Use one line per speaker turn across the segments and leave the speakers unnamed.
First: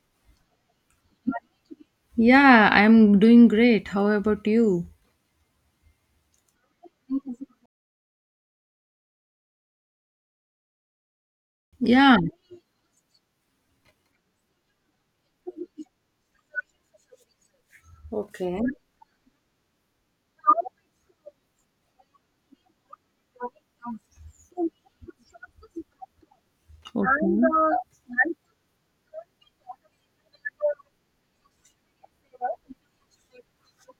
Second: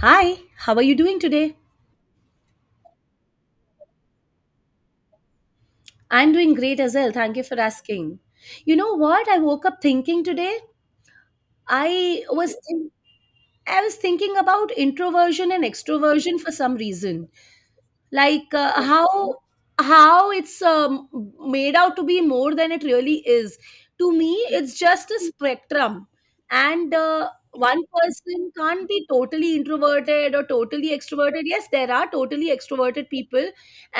Hi, how are you doing today?
Yeah, I'm doing great. How about you?
I'm doing great as well. Thank you for asking. You know what I woke up thinking today?
Yeah,
I was think- I was thinking about introversion and extroversion for some reason. Like how it's made out to be more than it really is. To me it's just a spectrum. And
okay.
one person can't be totally introverted or totally extroverted. Yes, there are totally extroverted people,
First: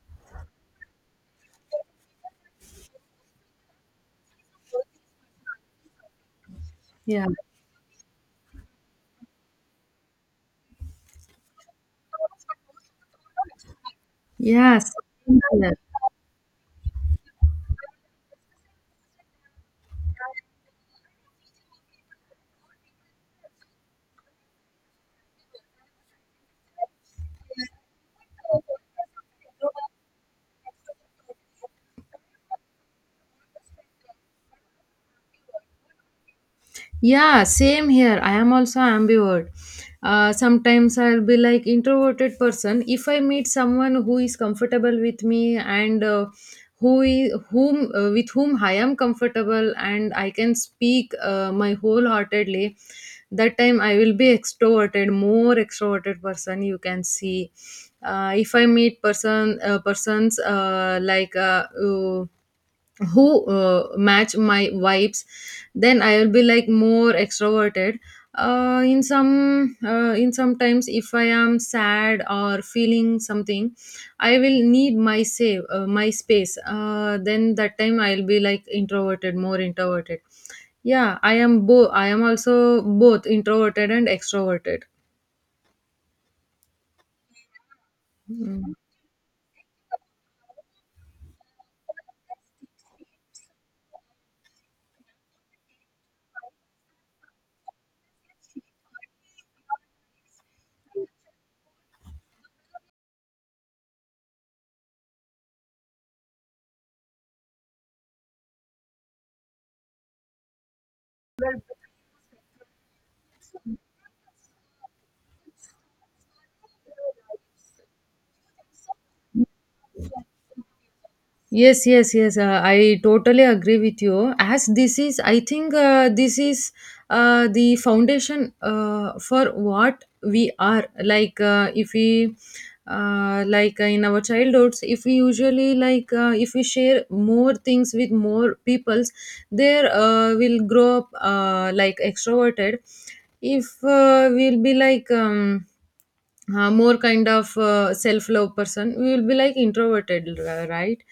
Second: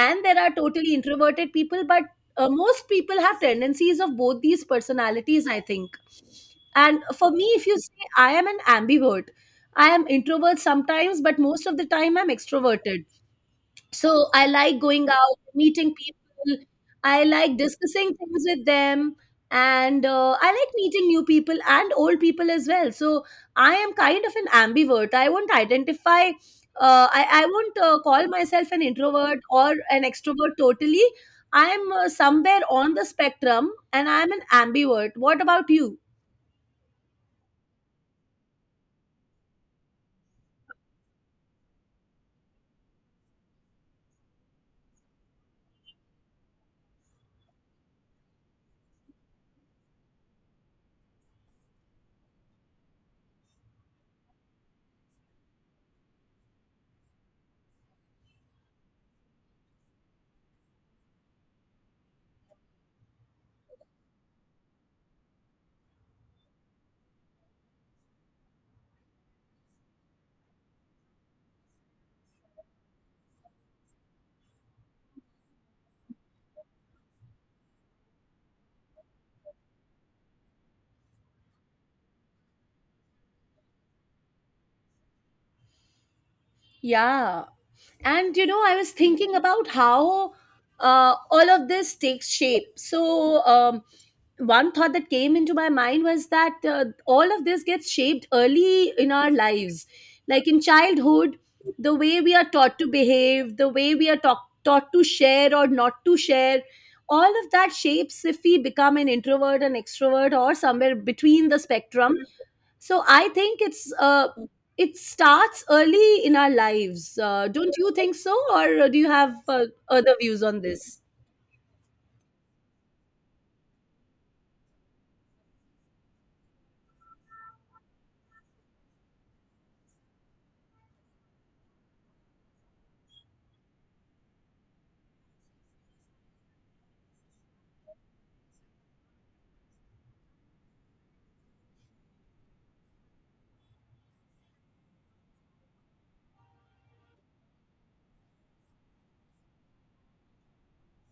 and there are totally introverted people, but most people have tendencies of both these personalities, I think. And
Yeah,
for me, if you say, I am an ambivert. I am introvert sometimes, but most of the time I'm extroverted. So I like
yes.
going out, meeting people. I like discussing things with them. And I like meeting new people and old people as well. So I am kind of an ambivert. I won't identify. I won't call myself an introvert or an extrovert totally. I'm somewhere on the spectrum, and I'm an ambivert. What about you?
Yeah, same here. I am also ambivert. Sometimes I'll be like introverted person. If I meet someone who is comfortable with me and who is, whom with whom I am comfortable and I can speak my wholeheartedly, that time I will be extroverted, more extroverted person. You can see. If I meet persons who match my vibes, then I will be like more extroverted. In sometimes, if I am sad or feeling something, I will need my space, then that time I'll be like introverted, more introverted. Yeah, I am both. I am also both introverted and extroverted.
Yeah. And you know, I
Mm.
was thinking about how all of this takes shape. So one thought that came into my mind was that all of this gets shaped early in our lives, like in childhood. The way we are taught to behave, the way we are taught to share or not to share, all of that shapes if we become an introvert, an extrovert, or somewhere between the spectrum. So I think it's it starts early in our lives. Don't you think so, or do you have other views on this?
Yes, yes, yes. I totally agree with you. As this is, I think this is the foundation for what we are. If we, In our childhoods, if we usually if we share more things with more peoples, there will grow up like extroverted. If we'll be like more kind of self-love person, we will be like introverted. Right,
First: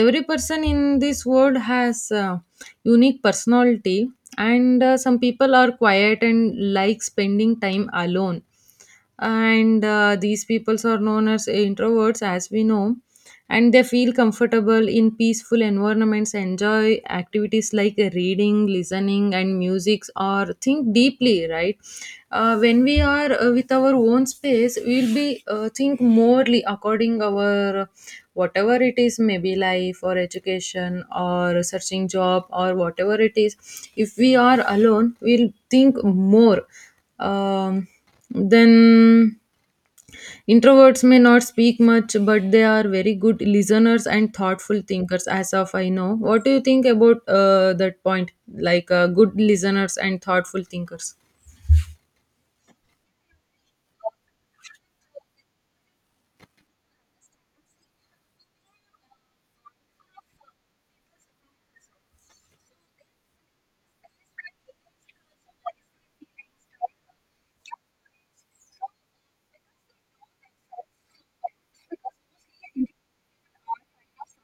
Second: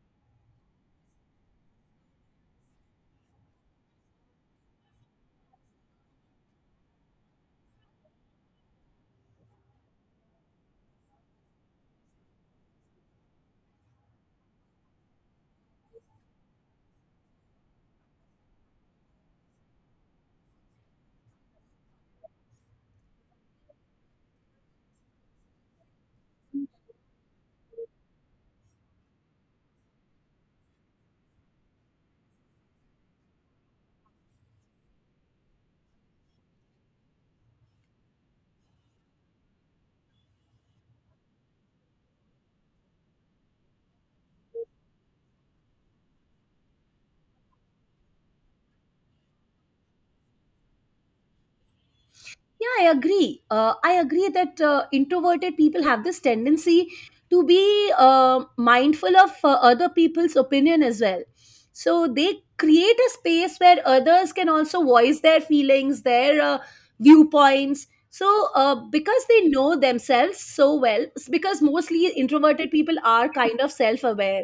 every person in this world has unique personality. And some people are quiet and like spending time alone, and these peoples are known as introverts, as we know. And they feel comfortable in peaceful environments, enjoy activities like reading, listening, and music, or think deeply, right? When we are with our own space, we'll be think morely according our whatever it is, maybe life or education or searching job or whatever it is. If we are alone, we'll think more. Um, then Introverts may not speak much, but they are very good listeners and thoughtful thinkers, as of I know. What do you think about that point? Like good listeners and thoughtful thinkers.
Yeah, I agree. I agree that introverted people have this tendency to be mindful of other people's opinion as well. So they create a space where others can also voice their feelings, their viewpoints. So, because they know themselves so well, because mostly introverted people are kind of self aware,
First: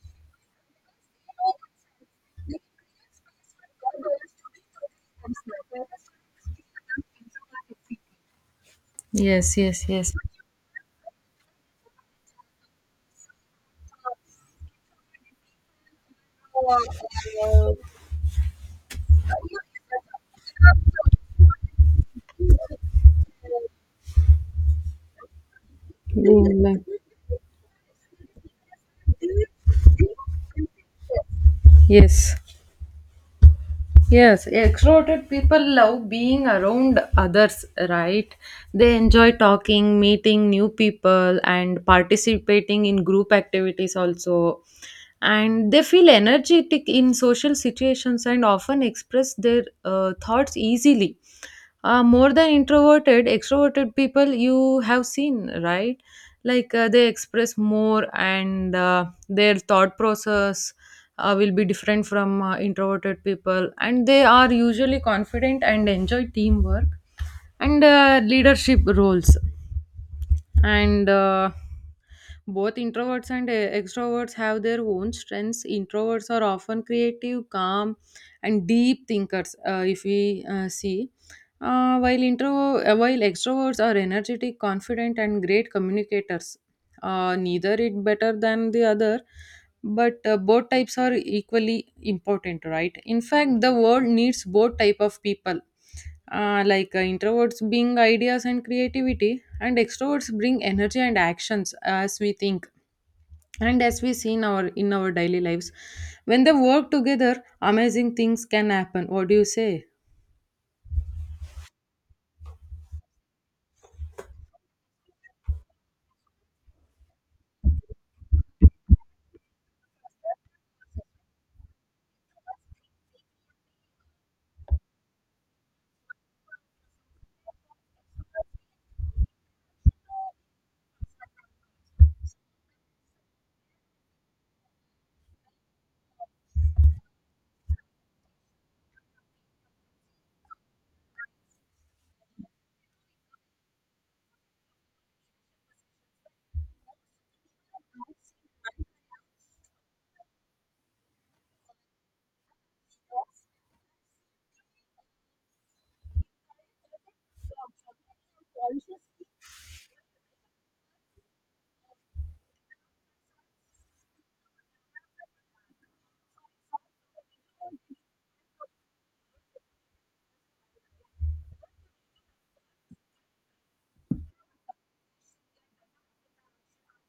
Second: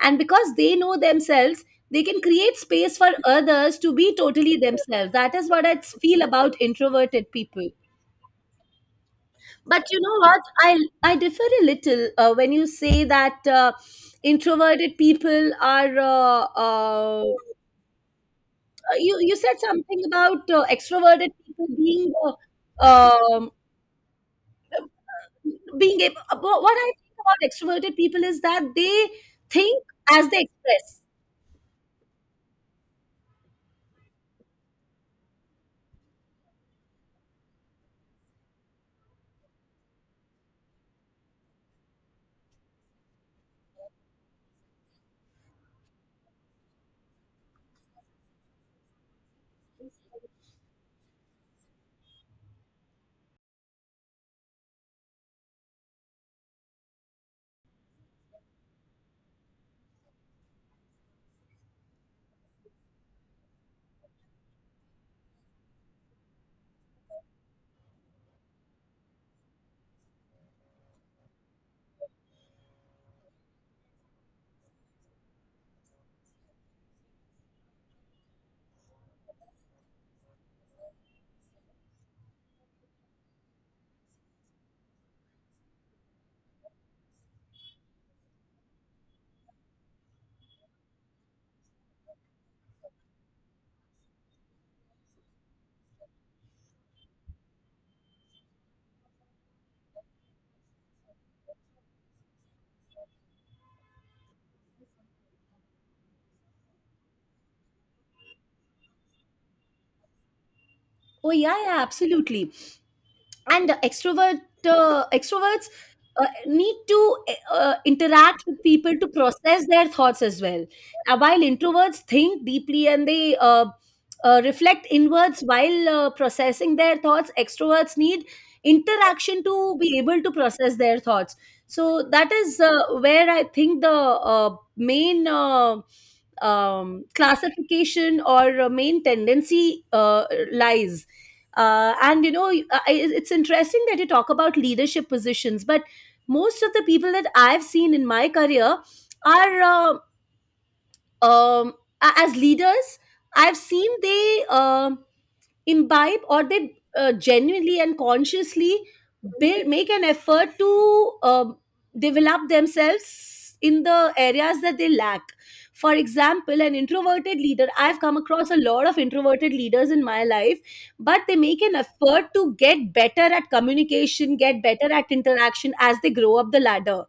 and because they know themselves, they can create space for others to be totally themselves. That is what I feel about introverted people.
Yes,
But
yes,
you
yes.
know what, i I differ a little when you say that introverted people are uh, you said something about extroverted people being um, being able, what
Mm,
I think about extroverted people is that they think as they express.
yes. Yes, extroverted people love being around others, right? They enjoy talking, meeting new people, and participating in group activities also. And they feel energetic in social situations and often express their thoughts easily, more than introverted. Extroverted people, you have seen, right? Like they express more, and their thought process will be different from introverted people, and they are usually confident and enjoy teamwork and leadership roles. And both introverts and extroverts have their own strengths. Introverts are often creative, calm, and deep thinkers, if we see. While extroverts are energetic, confident, and great communicators, neither it better than the other. But both types are equally important, right? In fact, the world needs both type of people. Introverts bring ideas and creativity, and extroverts bring energy and actions, as we think and as we see in our daily lives. When they work together, amazing things can happen. What do you say?
Oh yeah, yeah, absolutely. And okay, extroverts need to interact with people to process their thoughts as well. While introverts think deeply, and they reflect inwards while processing their thoughts, extroverts need interaction to be able to process their thoughts. So that is where I think the uh, main classification or main tendency uh, lies. And you know, it's interesting that you talk about leadership positions, but most of the people that I've seen in my career are um, as leaders, I've seen, they imbibe, or they genuinely and consciously build make an effort to develop themselves in the areas that they lack. For example, an introverted leader, I've come across a lot of introverted leaders in my life, but they make an effort to get better at communication, get better at interaction as they grow up the ladder.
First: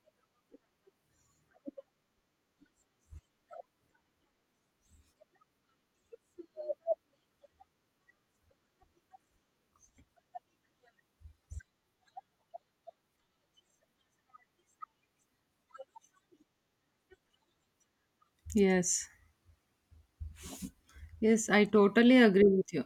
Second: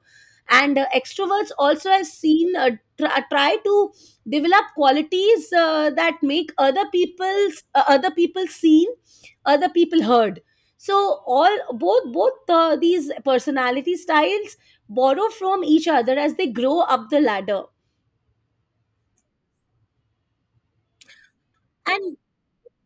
And extroverts also, have seen try to develop qualities that make other people seen, other people heard. So all, both these personality styles borrow from each other as they grow up the ladder.
Yes, yes, I
And
totally agree with you.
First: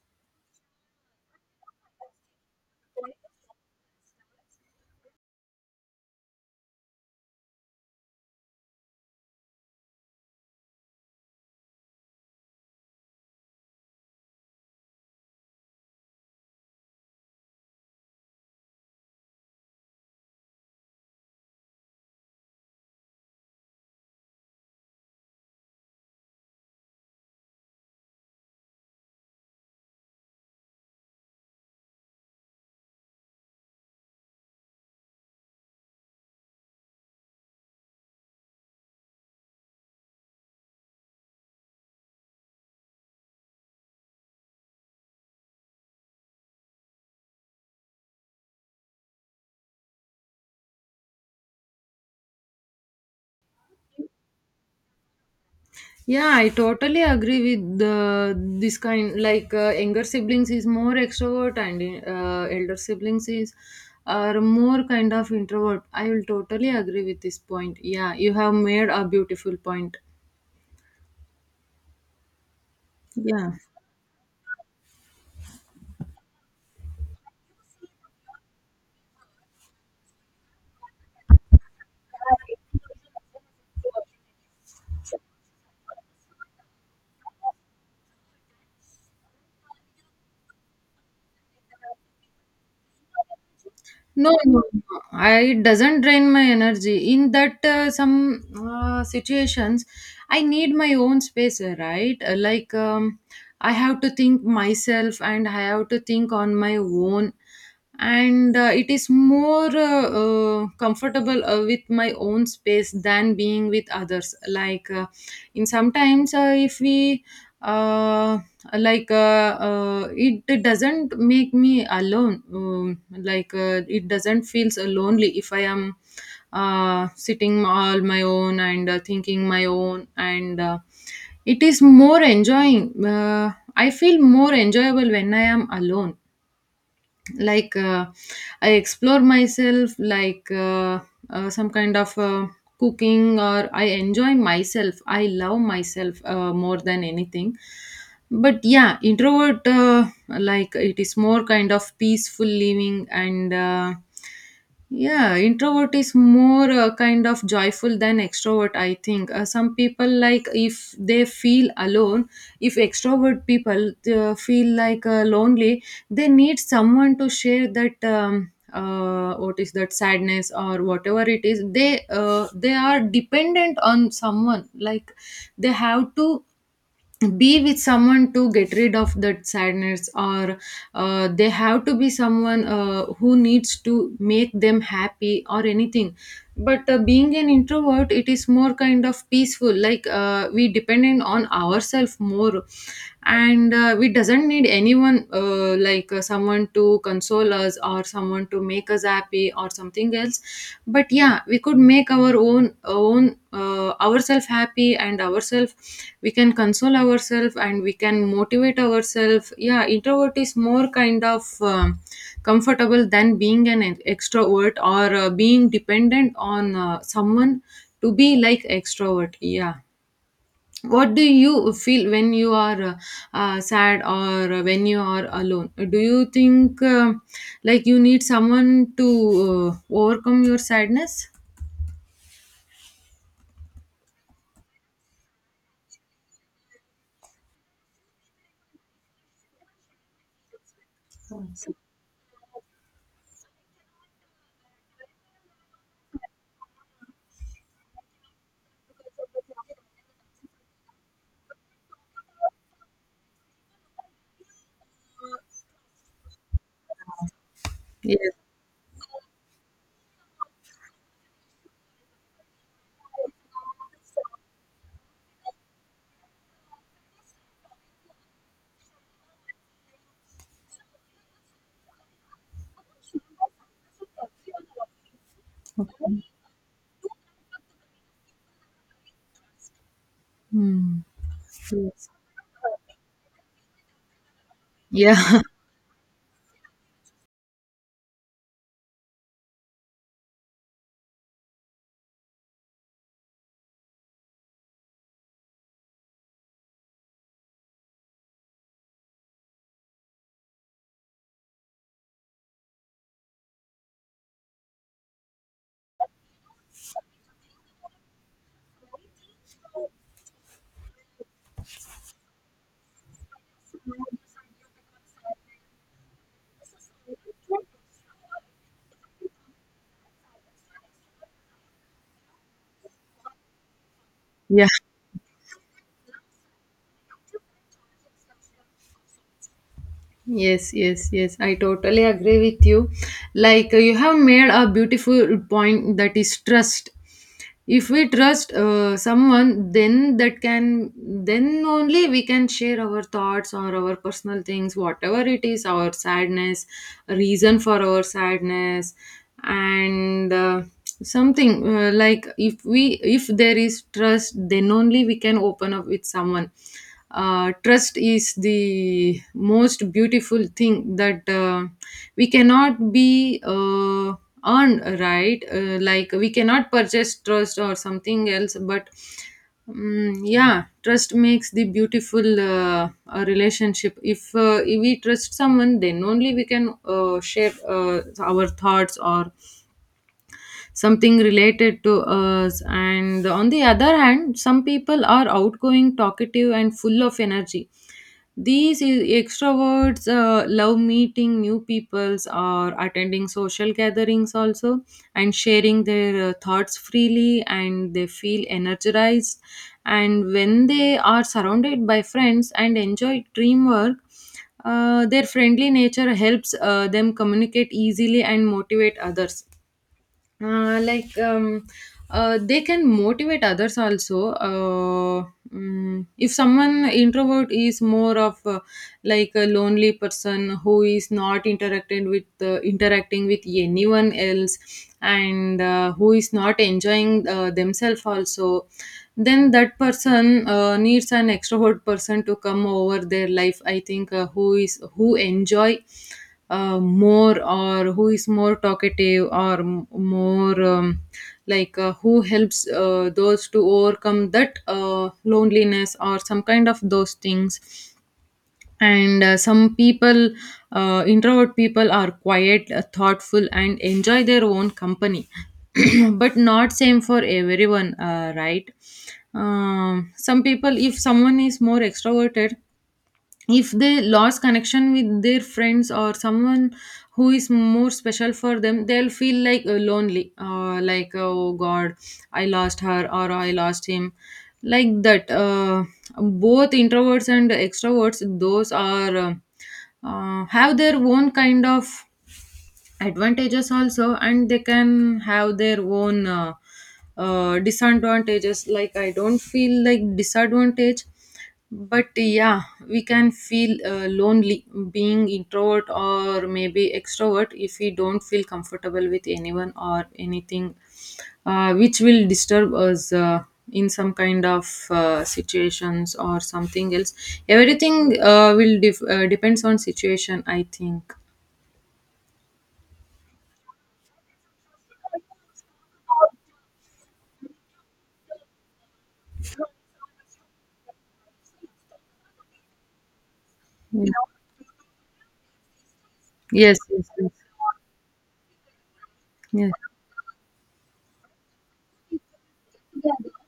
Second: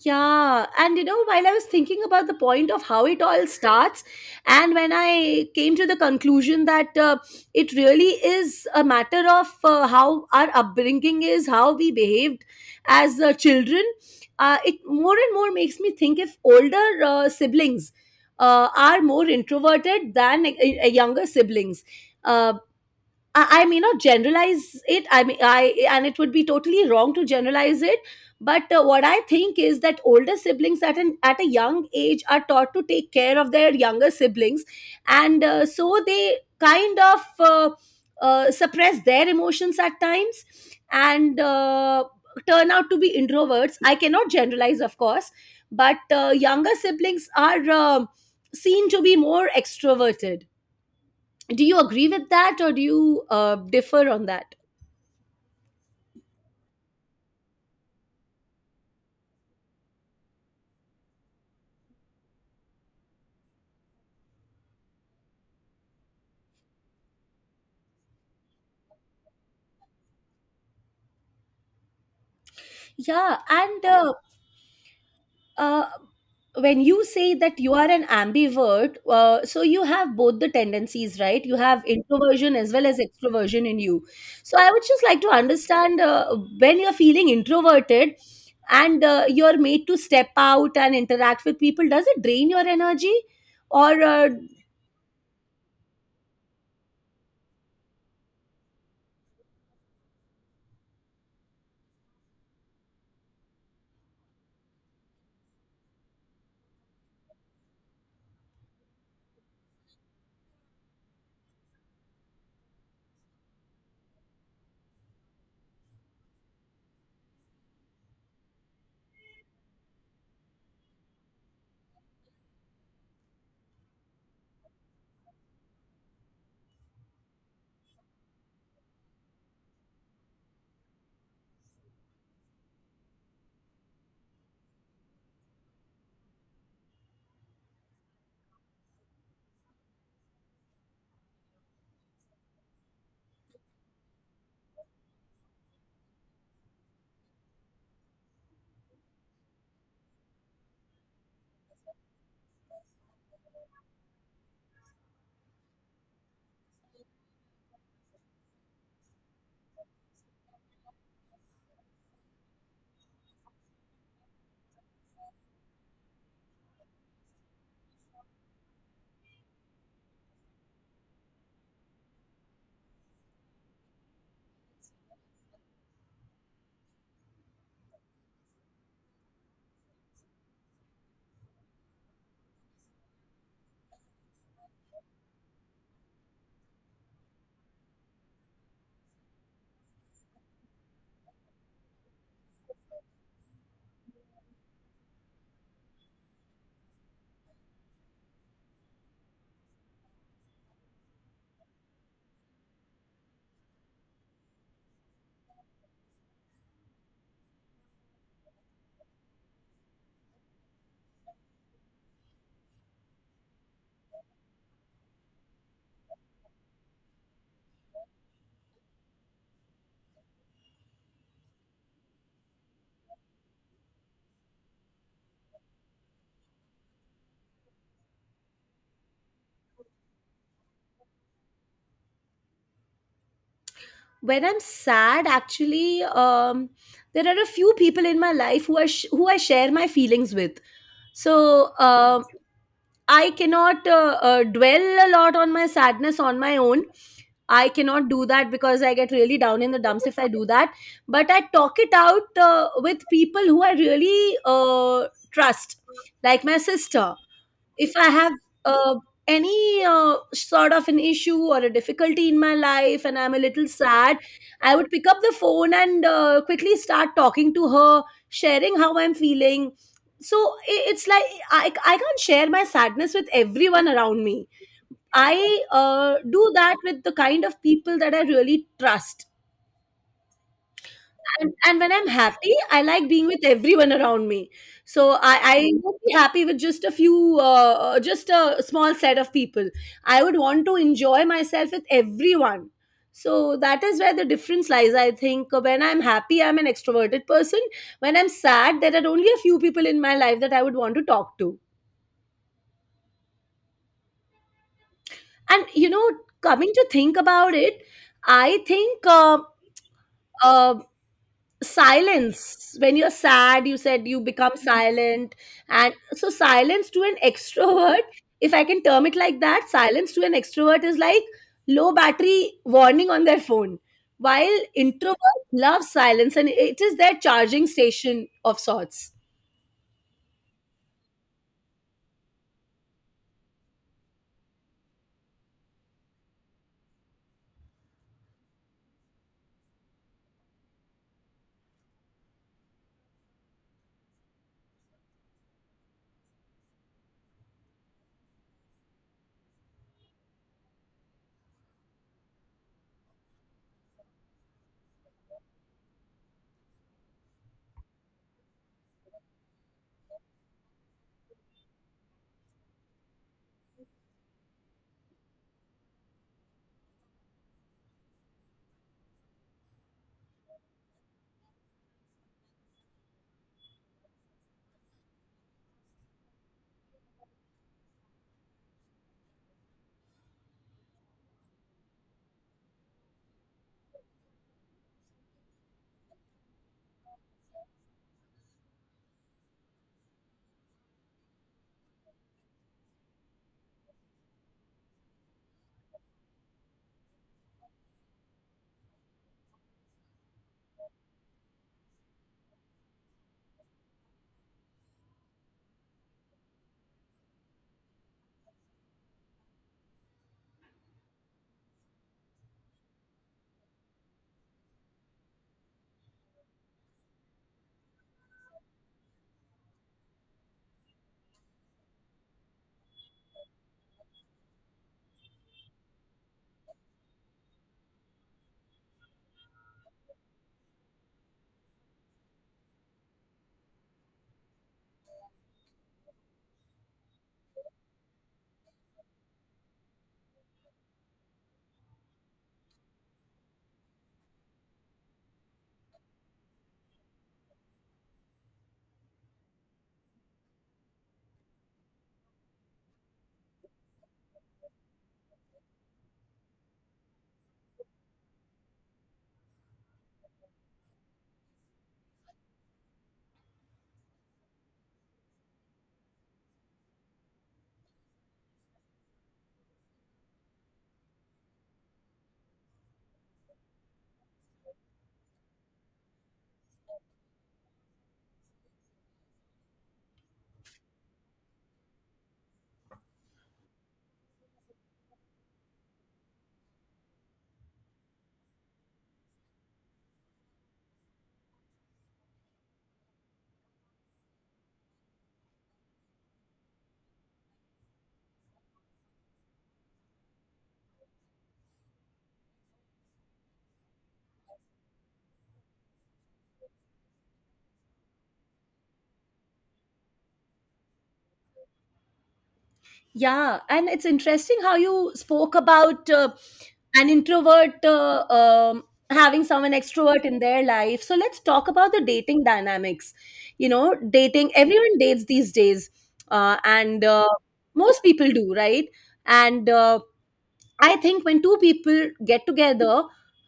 yeah, and you know, while I was thinking about the point of how it all starts, and when I came to the conclusion that it really is a matter of how our upbringing is, how we behaved as children, it more and more makes me think if older siblings are more introverted than younger siblings. Um I may not generalize it. I mean, I and it would be totally wrong to generalize it. But what I think is that older siblings at a young age are taught to take care of their younger siblings, and so they kind of suppress their emotions at times, and turn out to be introverts. I cannot generalize, of course, but younger siblings are seen to be more extroverted. Do you agree with that, or do you differ on that?
Yeah, I totally agree with this kind. Like younger siblings is more extrovert, and elder siblings is are more kind of introvert. I will totally agree with this point. Yeah, you have made a beautiful point.
Yeah.
Yeah.
And uh, uh, when you say that you are an ambivert, so you have both the tendencies, right? You have introversion as well as extroversion in you. So I would just like to understand, when you're feeling introverted and you're made to step out and interact with people, does it drain your energy, or
No, no, no. I, it doesn't drain my energy. In that some situations, I need my own space, right? Like, I have to think myself, and I have to think on my own. And it is more comfortable with my own space than being with others. Like in sometimes, if we uh, like uh, it doesn't make me alone. Like it doesn't feel so lonely if I am sitting all my own, and thinking my own, and it is more enjoying. I feel more enjoyable when I am alone. Like I explore myself. Like some kind of cooking, or I enjoy myself, I love myself more than anything. But yeah, introvert, like, it is more kind of peaceful living, and yeah, introvert is more kind of joyful than extrovert, I think. Some people, like, if they feel alone, if extrovert people feel like lonely, they need someone to share that what is that sadness or whatever it is. They are dependent on someone. Like they have to be with someone to get rid of that sadness, or they have to be someone who needs to make them happy or anything. But being an introvert, it is more kind of peaceful. Like we dependent on ourselves more, and we doesn't need anyone, like someone to console us or someone to make us happy or something else. But yeah, we could make our own ourselves happy and ourselves, we can console ourselves, and we can motivate ourselves. Yeah, introvert is more kind of comfortable than being an extrovert, or being dependent on someone to be like extrovert. Yeah. What do you feel when you are sad, or when you are alone? Do you think like you need someone to overcome your sadness?
when I'm sad, actually, there are a few people in my life who who I share my feelings with. So I cannot dwell a lot on my sadness on my own. I cannot do that because I get really down in the dumps if I do that. But I talk it out with people who I really trust, like my sister, if I have
Yes.
uh, any sort of an issue or a difficulty in my life, and I'm a little sad, I would pick up the phone and quickly start talking to her, sharing how I'm feeling. So it's like, I can't share my sadness with everyone around me. I do that with the kind of people that I really trust.
Hmm.
And when I'm happy, I like being with everyone around me. So
Yeah.
I won't be happy with just a few, just a small set of people. I would want to enjoy myself with everyone. So that is where the difference lies, I think. When I'm happy, I'm an extroverted person. When I'm sad, there are only a few people in my life that I would want to talk to. And you know, coming to think about it, I think uh, silence, when you're sad, you said you become silent. And so silence to an extrovert, if I can term it like that, silence to an extrovert is like low battery warning on their phone, while
Yeah.
introverts love silence and it is their charging station of sorts.
Yes, yes, yes. I totally agree with you. Like you have made a beautiful point, that is trust. If we trust someone, then that can, then only we can share our thoughts or our personal things, whatever it is, our sadness, reason for our sadness, and something, like if we, if there is trust, then only we can open up with someone. Trust is the most beautiful thing that we cannot be earned, right? Like we cannot purchase trust or something else. But yeah, trust makes the beautiful relationship. If, if we trust someone, then only we can share our thoughts or something related to us. And on the other hand, some people are outgoing, talkative, and full of energy. These extroverts love meeting new peoples or attending social gatherings also, and sharing their thoughts freely, and they feel energized and when they are surrounded by friends and enjoy teamwork. Their friendly nature helps them communicate easily and motivate others. uh, like um, they can motivate others also. If someone introvert is more of like a lonely person who is not interacting with interacting with anyone else, and who is not enjoying themselves also, then that person needs an extrovert person to come over their life, I think, who is who enjoy more, or who is more talkative, or more like, who helps those to overcome that loneliness or some kind of those things. And some people, introvert people are quiet, thoughtful, and enjoy their own company. But not same for everyone, right? Some people, if someone is more extroverted, if they lost connection with their friends or someone who is more special for them, they'll feel like lonely, like, oh god, I lost her, or I lost him. Like that, both introverts and extroverts, those are have their own kind of advantages also, and they can have their own disadvantages. Like, I don't feel like disadvantage, but yeah, we can feel lonely being introvert or maybe extrovert, if we don't feel comfortable with anyone or anything, which will disturb us in some kind of situations or something else. Everything will depends on situation, I think.
Yeah, and it's interesting how you spoke about an introvert having someone extrovert in their life. So let's talk about the dating dynamics. You know,
Yeah.
dating, everyone dates these days, uh,
Yes,
and
yes,
uh, most people do, right? And
yes,
I think when two people get together,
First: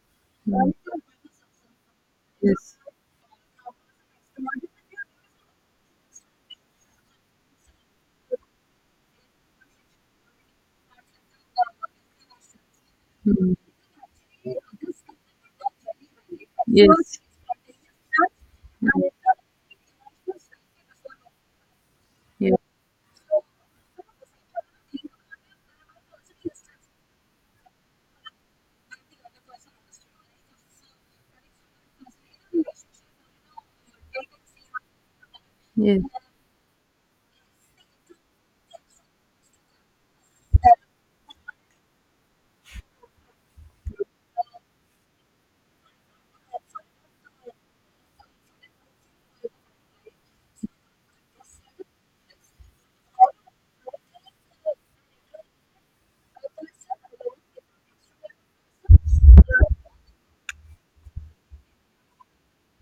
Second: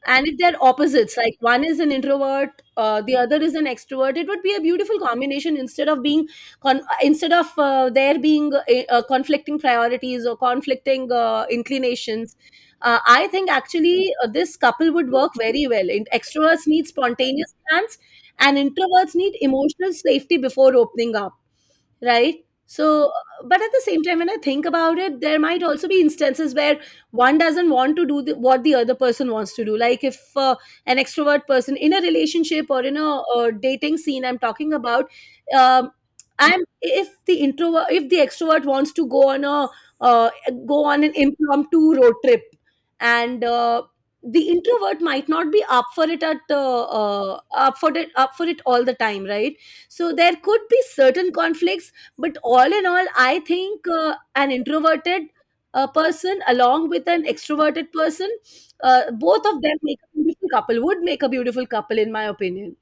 and if they're
yes,
opposites, like one is an introvert, the other is an extrovert, it would be a beautiful combination, instead of being instead of there being conflicting priorities or conflicting inclinations. I think
mm,
actually this couple would work very well. In- extroverts need
yes,
spontaneous plans, and introverts
mm,
need emotional safety before opening up, right?
yes, mm, yes,
So, but at the same time, when I think about it, there might also be instances where one doesn't want to do the, what the other person wants to do. Like if an extrovert person in a relationship or in a, dating scene, I'm talking about, um,
yes.
I'm if the introvert, if the extrovert wants to go on a uh, go on an impromptu road trip, and the introvert might not be up for it at up for it all the time, right? So there could be certain conflicts, but all in all, I think an introverted person along with an extroverted person, both of them make a beautiful couple, would make a beautiful couple, in my opinion.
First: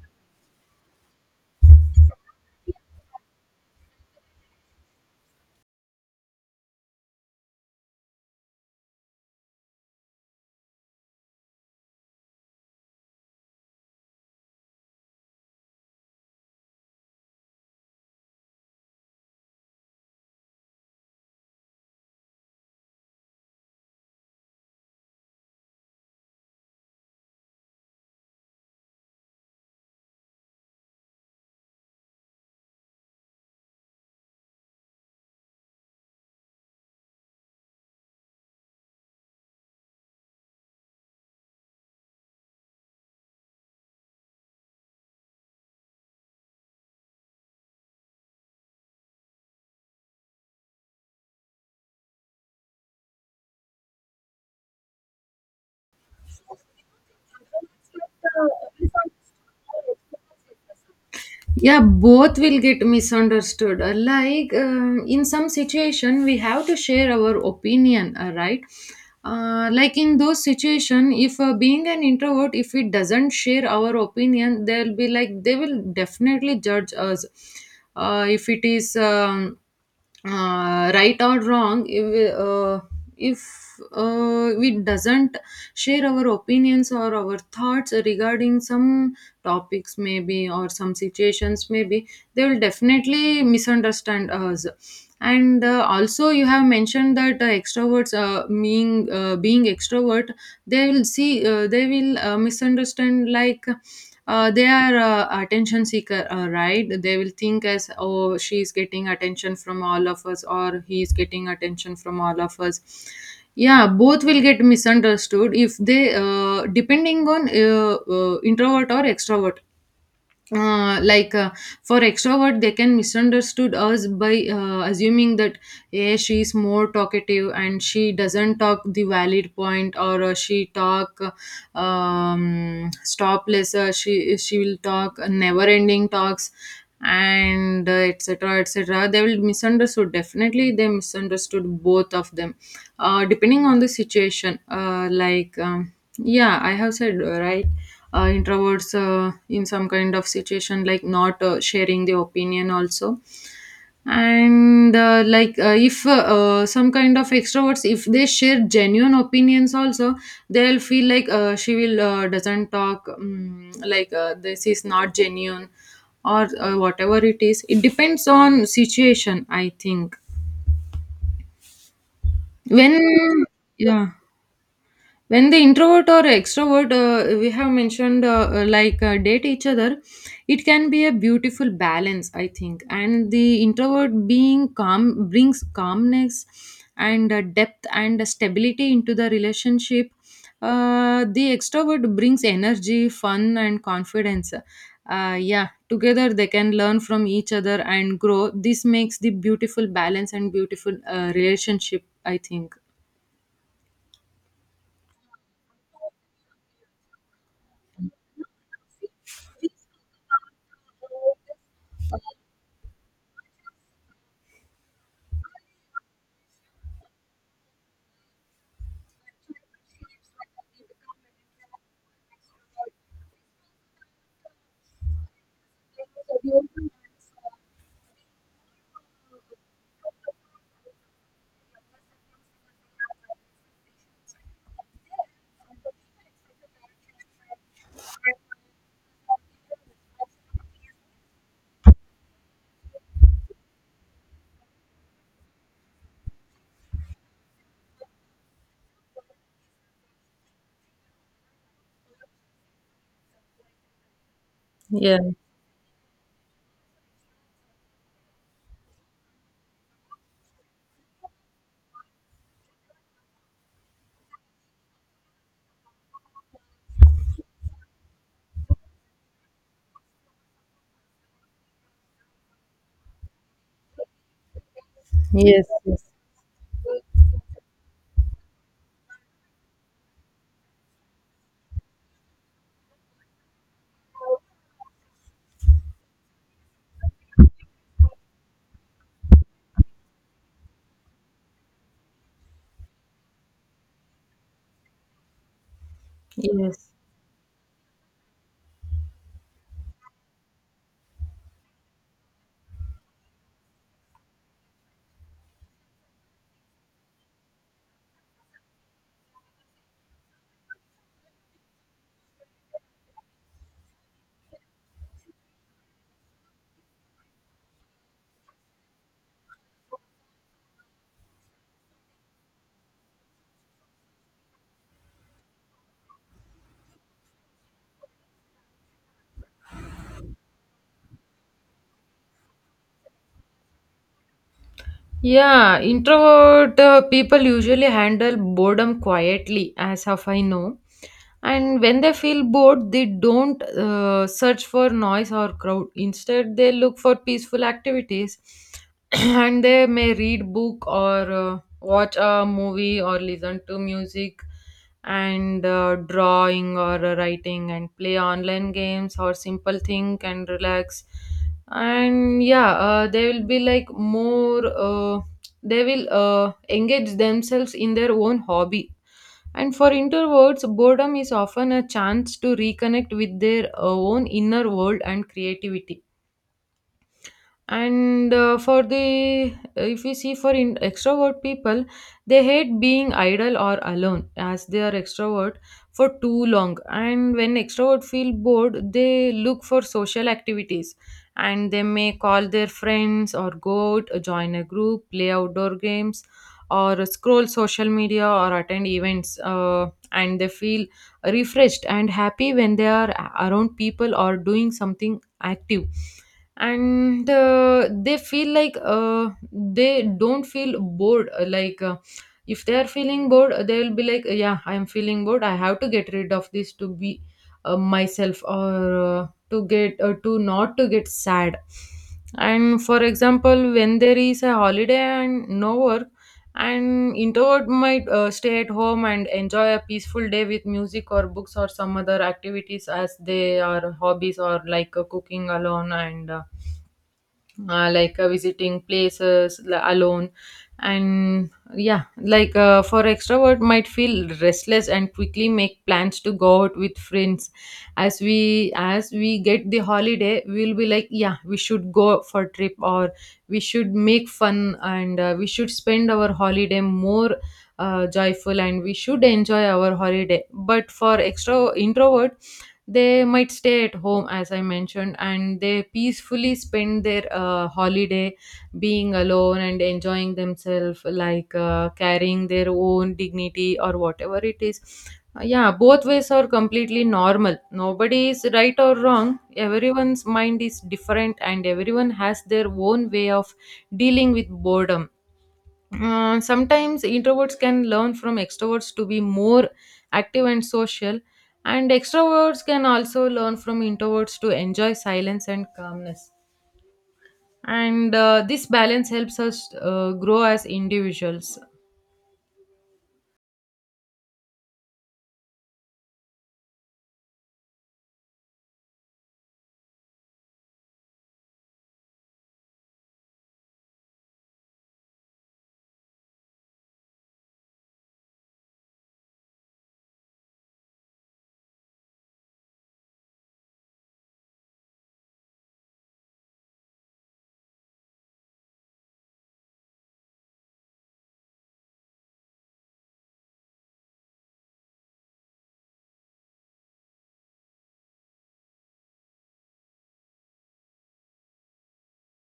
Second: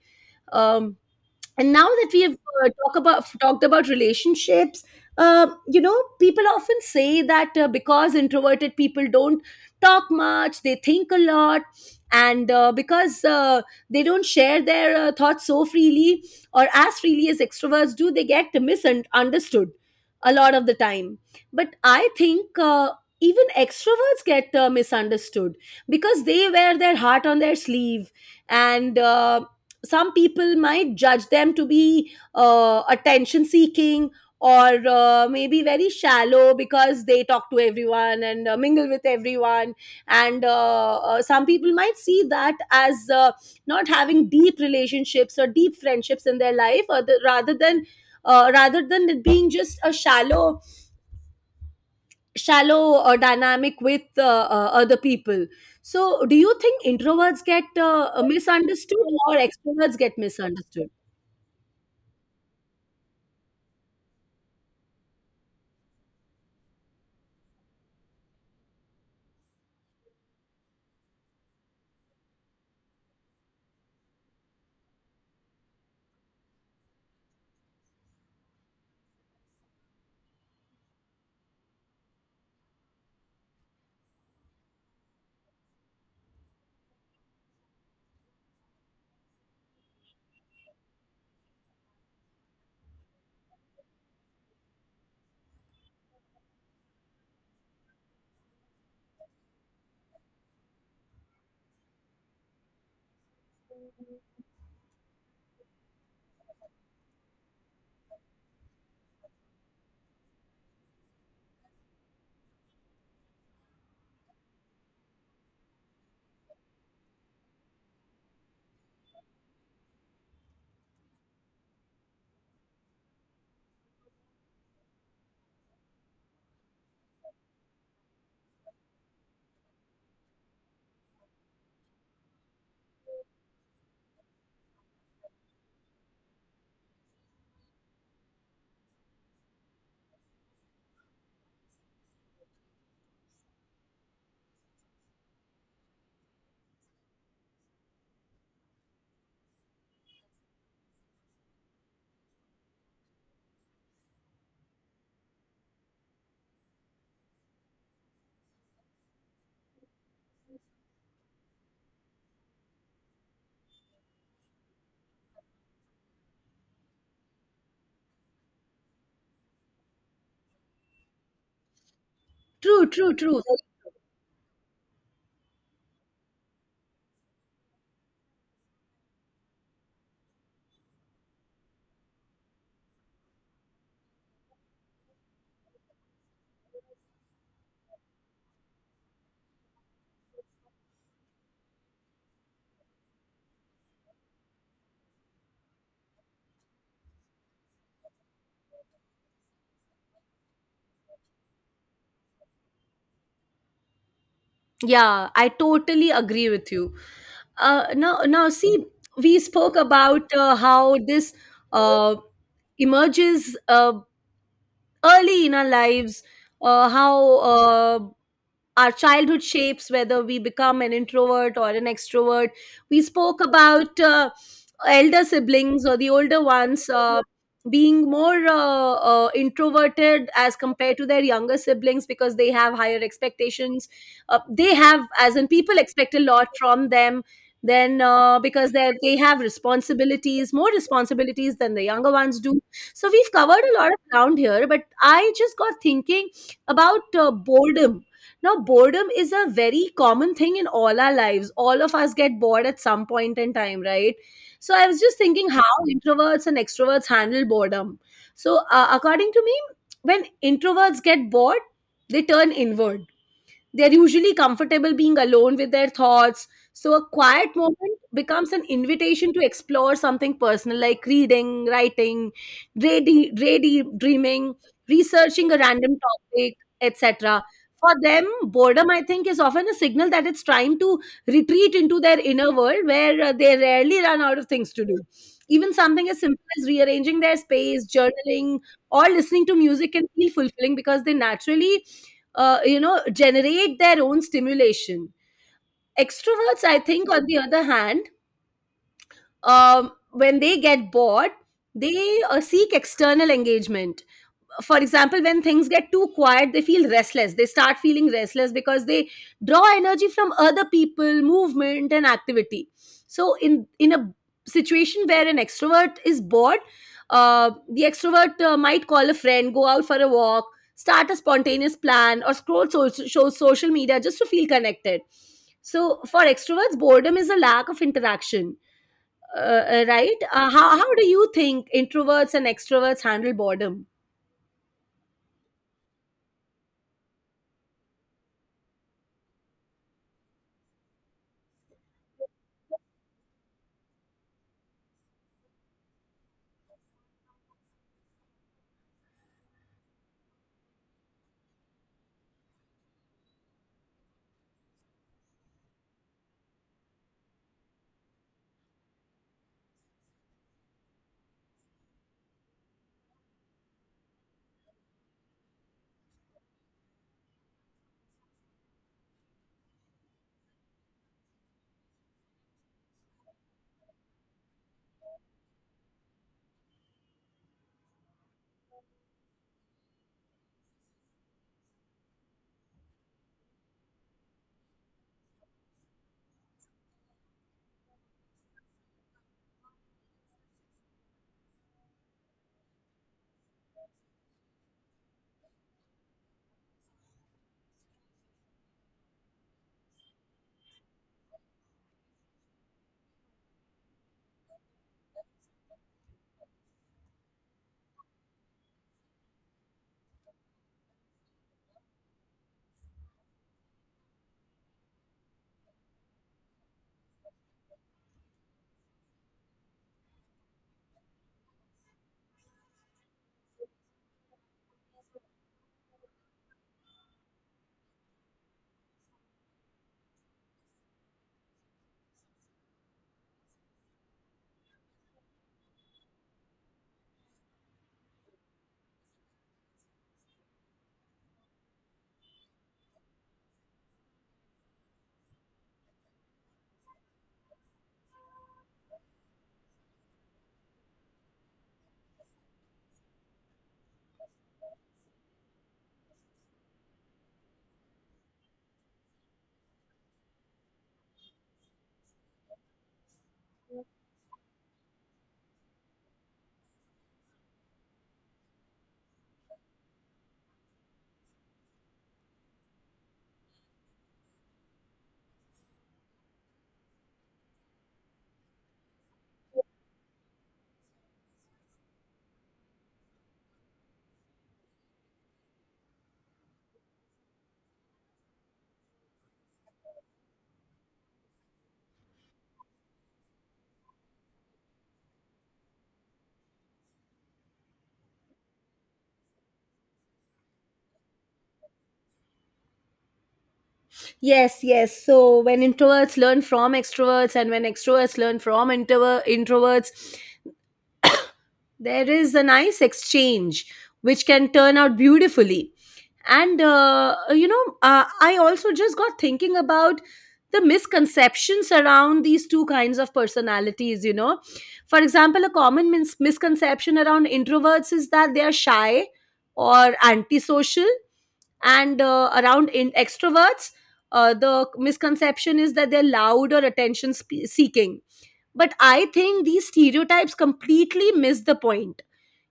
Um, and now that we have talked about relationships, you know, people often say that because introverted people don't talk much, they think a lot, and because they don't share their thoughts so freely or as freely as extroverts do, they get misunderstood a lot of the time. But I think even extroverts get misunderstood because they wear their heart on their sleeve, and some people might judge them to be attention seeking, or maybe very shallow, because they talk to everyone and mingle with everyone, and some people might see that as not having deep relationships or deep friendships in their life, or rather than it being just a shallow dynamic with other people. So do you think introverts get misunderstood, or extroverts get misunderstood?
Yeah, both will get misunderstood. Like in some situation, we have to share our opinion, right? Like in those situation, if being an introvert, if we doesn't share our opinion, they'll be like, they will definitely judge us. If it is. Right or wrong if we doesn't share our opinions or our thoughts regarding some topics maybe or some situations maybe, they will definitely misunderstand us. And also you have mentioned that extroverts, being extrovert, they will misunderstand, like they are attention seeker, right? They will think as, oh, she's getting attention from all of us or he's getting attention from all of us. Yeah, both will get misunderstood if they depending on introvert or extrovert. uh, like uh, for extrovert, they can misunderstood us by assuming that, yeah, she is more talkative and she doesn't talk the valid point, or she talk stopless. She will talk never ending talks, and etc etc. They will misunderstood, definitely they misunderstood both of them, depending on the situation. Yeah, I have said, right? Introverts, in some kind of situation, like not sharing the opinion also. And like if some kind of extroverts, if they share genuine opinions also, they'll feel like, she will doesn't talk, this is not genuine, or whatever it is. It depends on situation, I think.
True,
when
true, true.
yeah when the introvert or extrovert, we have mentioned, date each other, it can be a beautiful balance, I think. And the introvert being calm brings calmness and depth and stability into the relationship. The extrovert brings energy, fun and confidence. Yeah, together they can learn from each other and grow. This makes the beautiful balance and beautiful relationship, I think.
Yeah, I totally agree with you. Now, see, we spoke about how this uh, emerges early in our lives, how our childhood shapes, whether we become an introvert or an extrovert. We spoke about elder siblings or the older ones being more introverted as compared to their younger siblings because they have higher expectations. They have, as in, people expect a lot from them. Then, because they have responsibilities, more responsibilities than the younger ones do. So we've covered a lot of ground here, but I just got thinking about boredom. Now, boredom is a very common thing in all our lives. All of us get bored at some point in time, right? So, I was just
Yeah.
thinking how introverts and extroverts handle boredom. So, according to me, when introverts get bored, they turn inward. They're usually comfortable being alone with their thoughts. So, a quiet moment becomes an invitation to explore something personal like reading, writing, dreaming, researching a
Yes.
random
Yes.
topic, etc. For them, boredom, I think, is often a signal that it's time to retreat into their inner world where they rarely run out of things to do. Even something as simple as rearranging their space, journaling, or listening to music can feel fulfilling because they naturally generate their own stimulation. Extroverts, I think, on the other hand, when they get bored, they seek external engagement. For example, when things get too quiet, they feel restless. They start feeling restless because they draw energy from other people, movement and activity. So, in a situation where an extrovert is bored, the extrovert might call a friend, go out for a walk, start a spontaneous plan, or scroll social media just to feel connected. So for extroverts, boredom is a lack of interaction. Right. How do you think introverts and extroverts handle boredom?
Yeah, introvert people usually handle boredom quietly, as of I know. And when they feel bored, they don't search for noise or crowd. Instead, they look for peaceful activities. And they may read book, or watch a movie, or listen to music, and drawing or writing and play online games, or simple think and relax. And yeah, they will be like more they will engage themselves in their own hobby. And for introverts, boredom is often a chance to reconnect with their own inner world and creativity. And for the if we see for extrovert people, they hate being idle or alone, as they are extrovert for too long. And when extrovert feel bored, they look for social activities, and they may call their friends, or go out, join a group, play outdoor games, or scroll social media, or attend events. And they feel refreshed and happy when they are around people or doing something active. And they feel like they don't feel bored. If they are feeling bored, they will be like, yeah, I am feeling bored, I have to get rid of this to be myself, or to not to get sad. And for example, when there is a holiday and no work, an introvert might stay at home and enjoy a peaceful day with music or books or some other activities, as they are hobbies, or like cooking alone, and visiting places alone. And yeah, for extrovert, might feel restless and quickly make plans to go out with friends. As we get the holiday, we'll be like, yeah, we should go for trip, or we should make fun, and we should spend our holiday more joyful, and we should enjoy our holiday. But for extro introvert, they might stay at home, as I mentioned, and they peacefully spend their holiday being alone and enjoying themselves, like carrying their own dignity or whatever it is. Yeah, both ways are completely normal. Nobody is right or wrong. Everyone's mind is different, and everyone has their own way of dealing with boredom. Sometimes introverts can learn from extroverts to be more active and social, and extroverts can also learn from introverts to enjoy silence and calmness. And this balance helps us grow as individuals.
Yes, yes. So when introverts learn from extroverts and when extroverts learn from introverts, there is a nice exchange which can turn out beautifully. And, you know, I also just got thinking about the misconceptions around these two kinds of personalities, you know. For example, a common misconception around introverts is that they are shy or antisocial, and around in extroverts, the misconception is that they're loud or attention seeking. But I think these stereotypes completely miss the point.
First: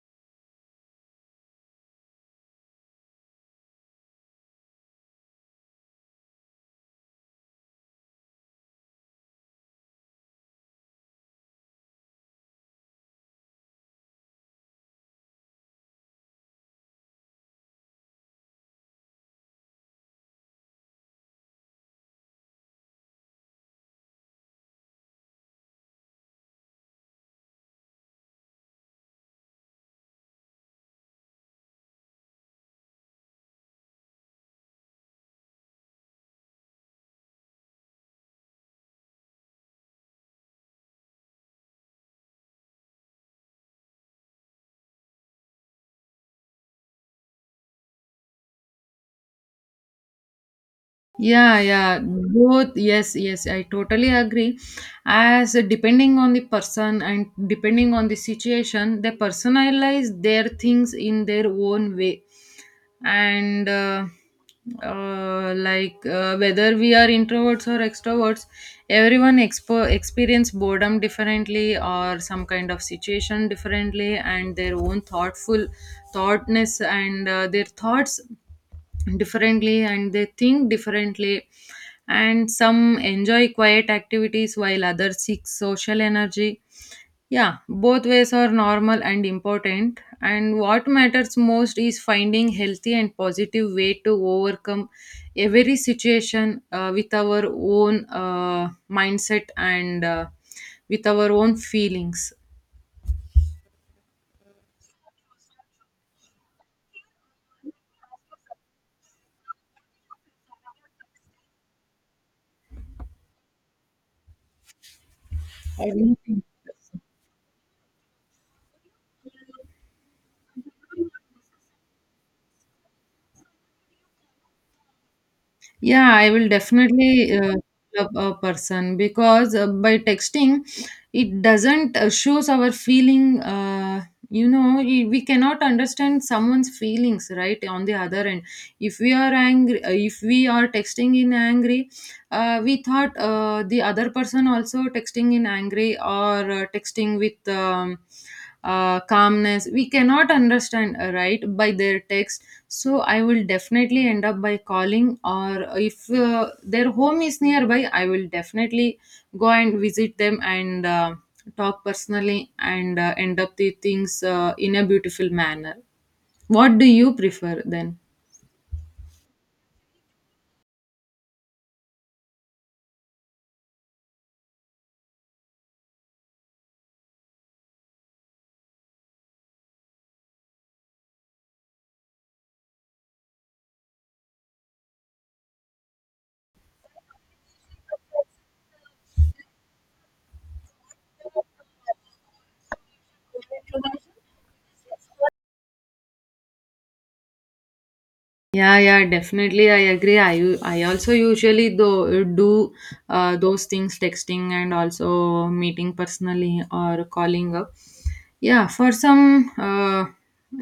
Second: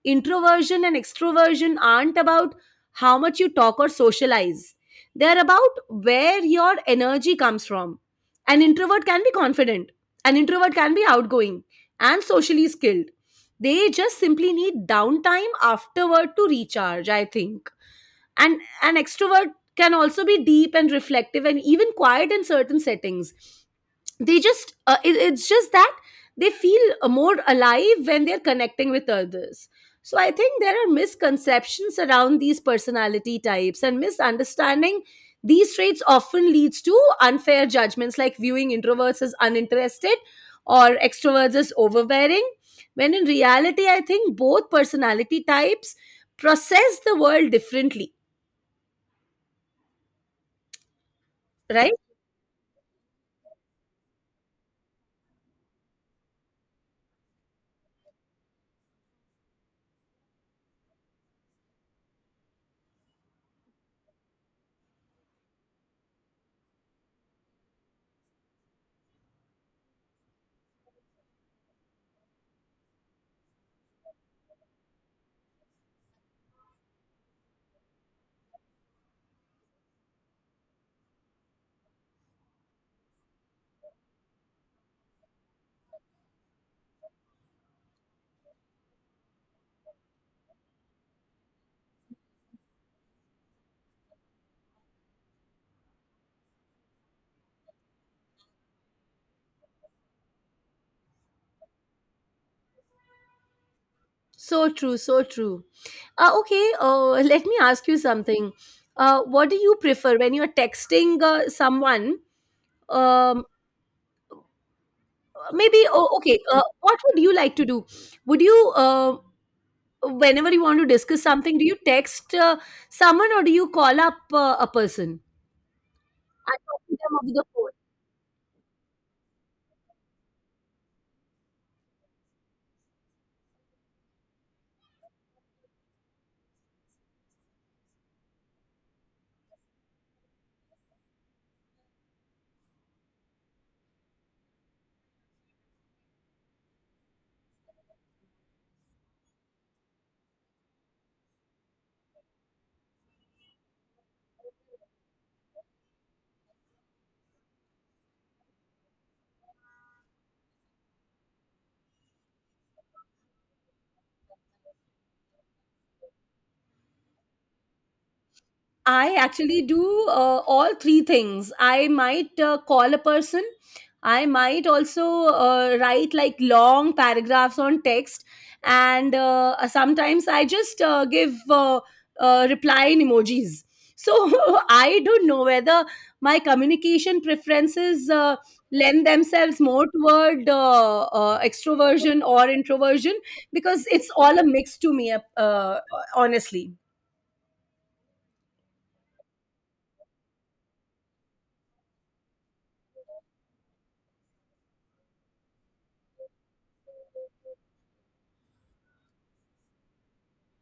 Introversion and extroversion aren't about how much you talk or socialize. They're about where your energy comes from. An introvert can be confident, an introvert can be outgoing and socially skilled. They just simply need downtime afterward to recharge, I think. And an extrovert can also be deep and reflective and even quiet in certain settings. They just it's just that they feel more alive when they're connecting with others. So I think there are misconceptions around these personality types, and misunderstanding these traits often leads to unfair judgments, like viewing introverts as uninterested or extroverts as overbearing, when in reality I think both personality types process the world differently,
Yeah,
right?
yeah, both. Yes, yes, I totally agree. As depending on the person and depending on the situation, they personalize their things in their own way. And like Whether we are introverts or extroverts, everyone experience boredom differently, or some kind of situation differently, and their own thoughtful thoughtness and their thoughts differently, and they think differently. And some enjoy quiet activities while others seek social energy. Yeah, both ways are normal and important, and what matters most is finding healthy and positive way to overcome every situation with our own mindset and with our own feelings.
So true, so true. Okay, let me ask you something. What do you prefer when you're texting someone? Um, Maybe, oh, okay, what would you like to do? Would you, whenever you want to discuss something, do you text someone or do you call up a person?
Yeah, I will
I talk to them over
definitely
the phone.
love a person, because by texting, it doesn't shows our feeling. We cannot understand someone's feelings, right? On the other end, if we are angry, if we are texting in angry, we thought the other person also texting in angry, or texting with, calmness, we cannot understand, right, by their text. So I will definitely end up by calling, or if their home is nearby, I will definitely go and visit them and talk personally and end up the things in a beautiful manner. What do you prefer then?
I actually do all three things. I might call a person. I might also write like long paragraphs on text, and sometimes I just give reply in emojis. So I don't know whether my communication preferences lend themselves more toward extroversion or introversion, because it's all a mix to me, honestly.
Yeah, yeah, definitely, I agree. I also usually do those things, texting and also meeting personally or calling up. Yeah, for some, uh,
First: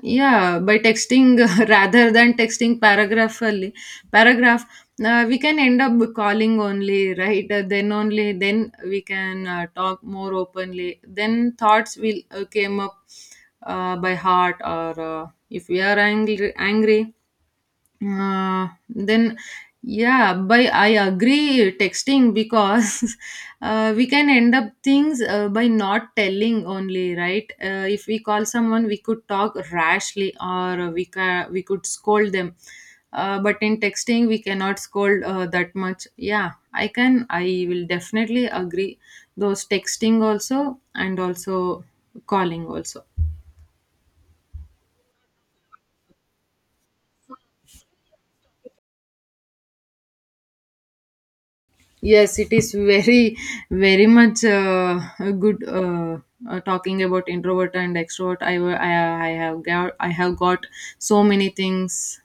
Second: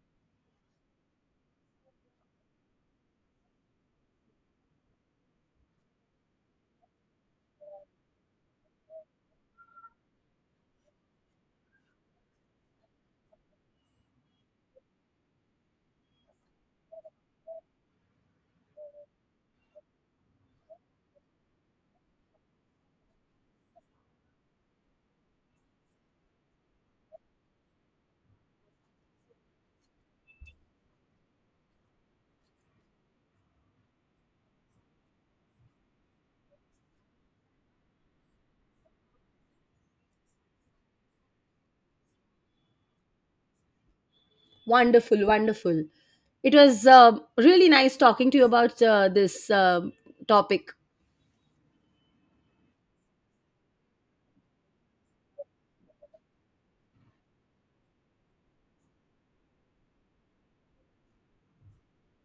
yeah, by texting, rather than texting paragraphally, paragraph, we can end up calling only, right? Then only then we can talk more openly. Then thoughts will came up by heart, or if we are angry, angry, then yeah, by, I agree, texting, because we can end up things by not telling only, right? If we call someone, we could talk rashly, or we could scold them, but in texting we cannot scold that much. Yeah, I can, I will definitely agree those texting also and also calling also.
Wonderful, wonderful. It was really nice talking to you about this topic.
Yes, it is very, very much a good, talking about introvert and extrovert. I have got so many things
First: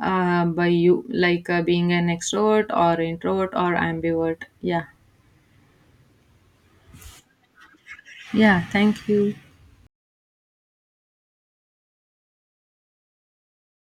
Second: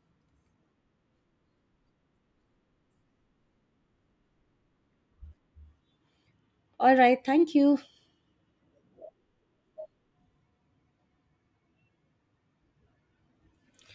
by you, like being an extrovert or introvert or ambivert. Yeah,
All right, thank you.
yeah. Thank you.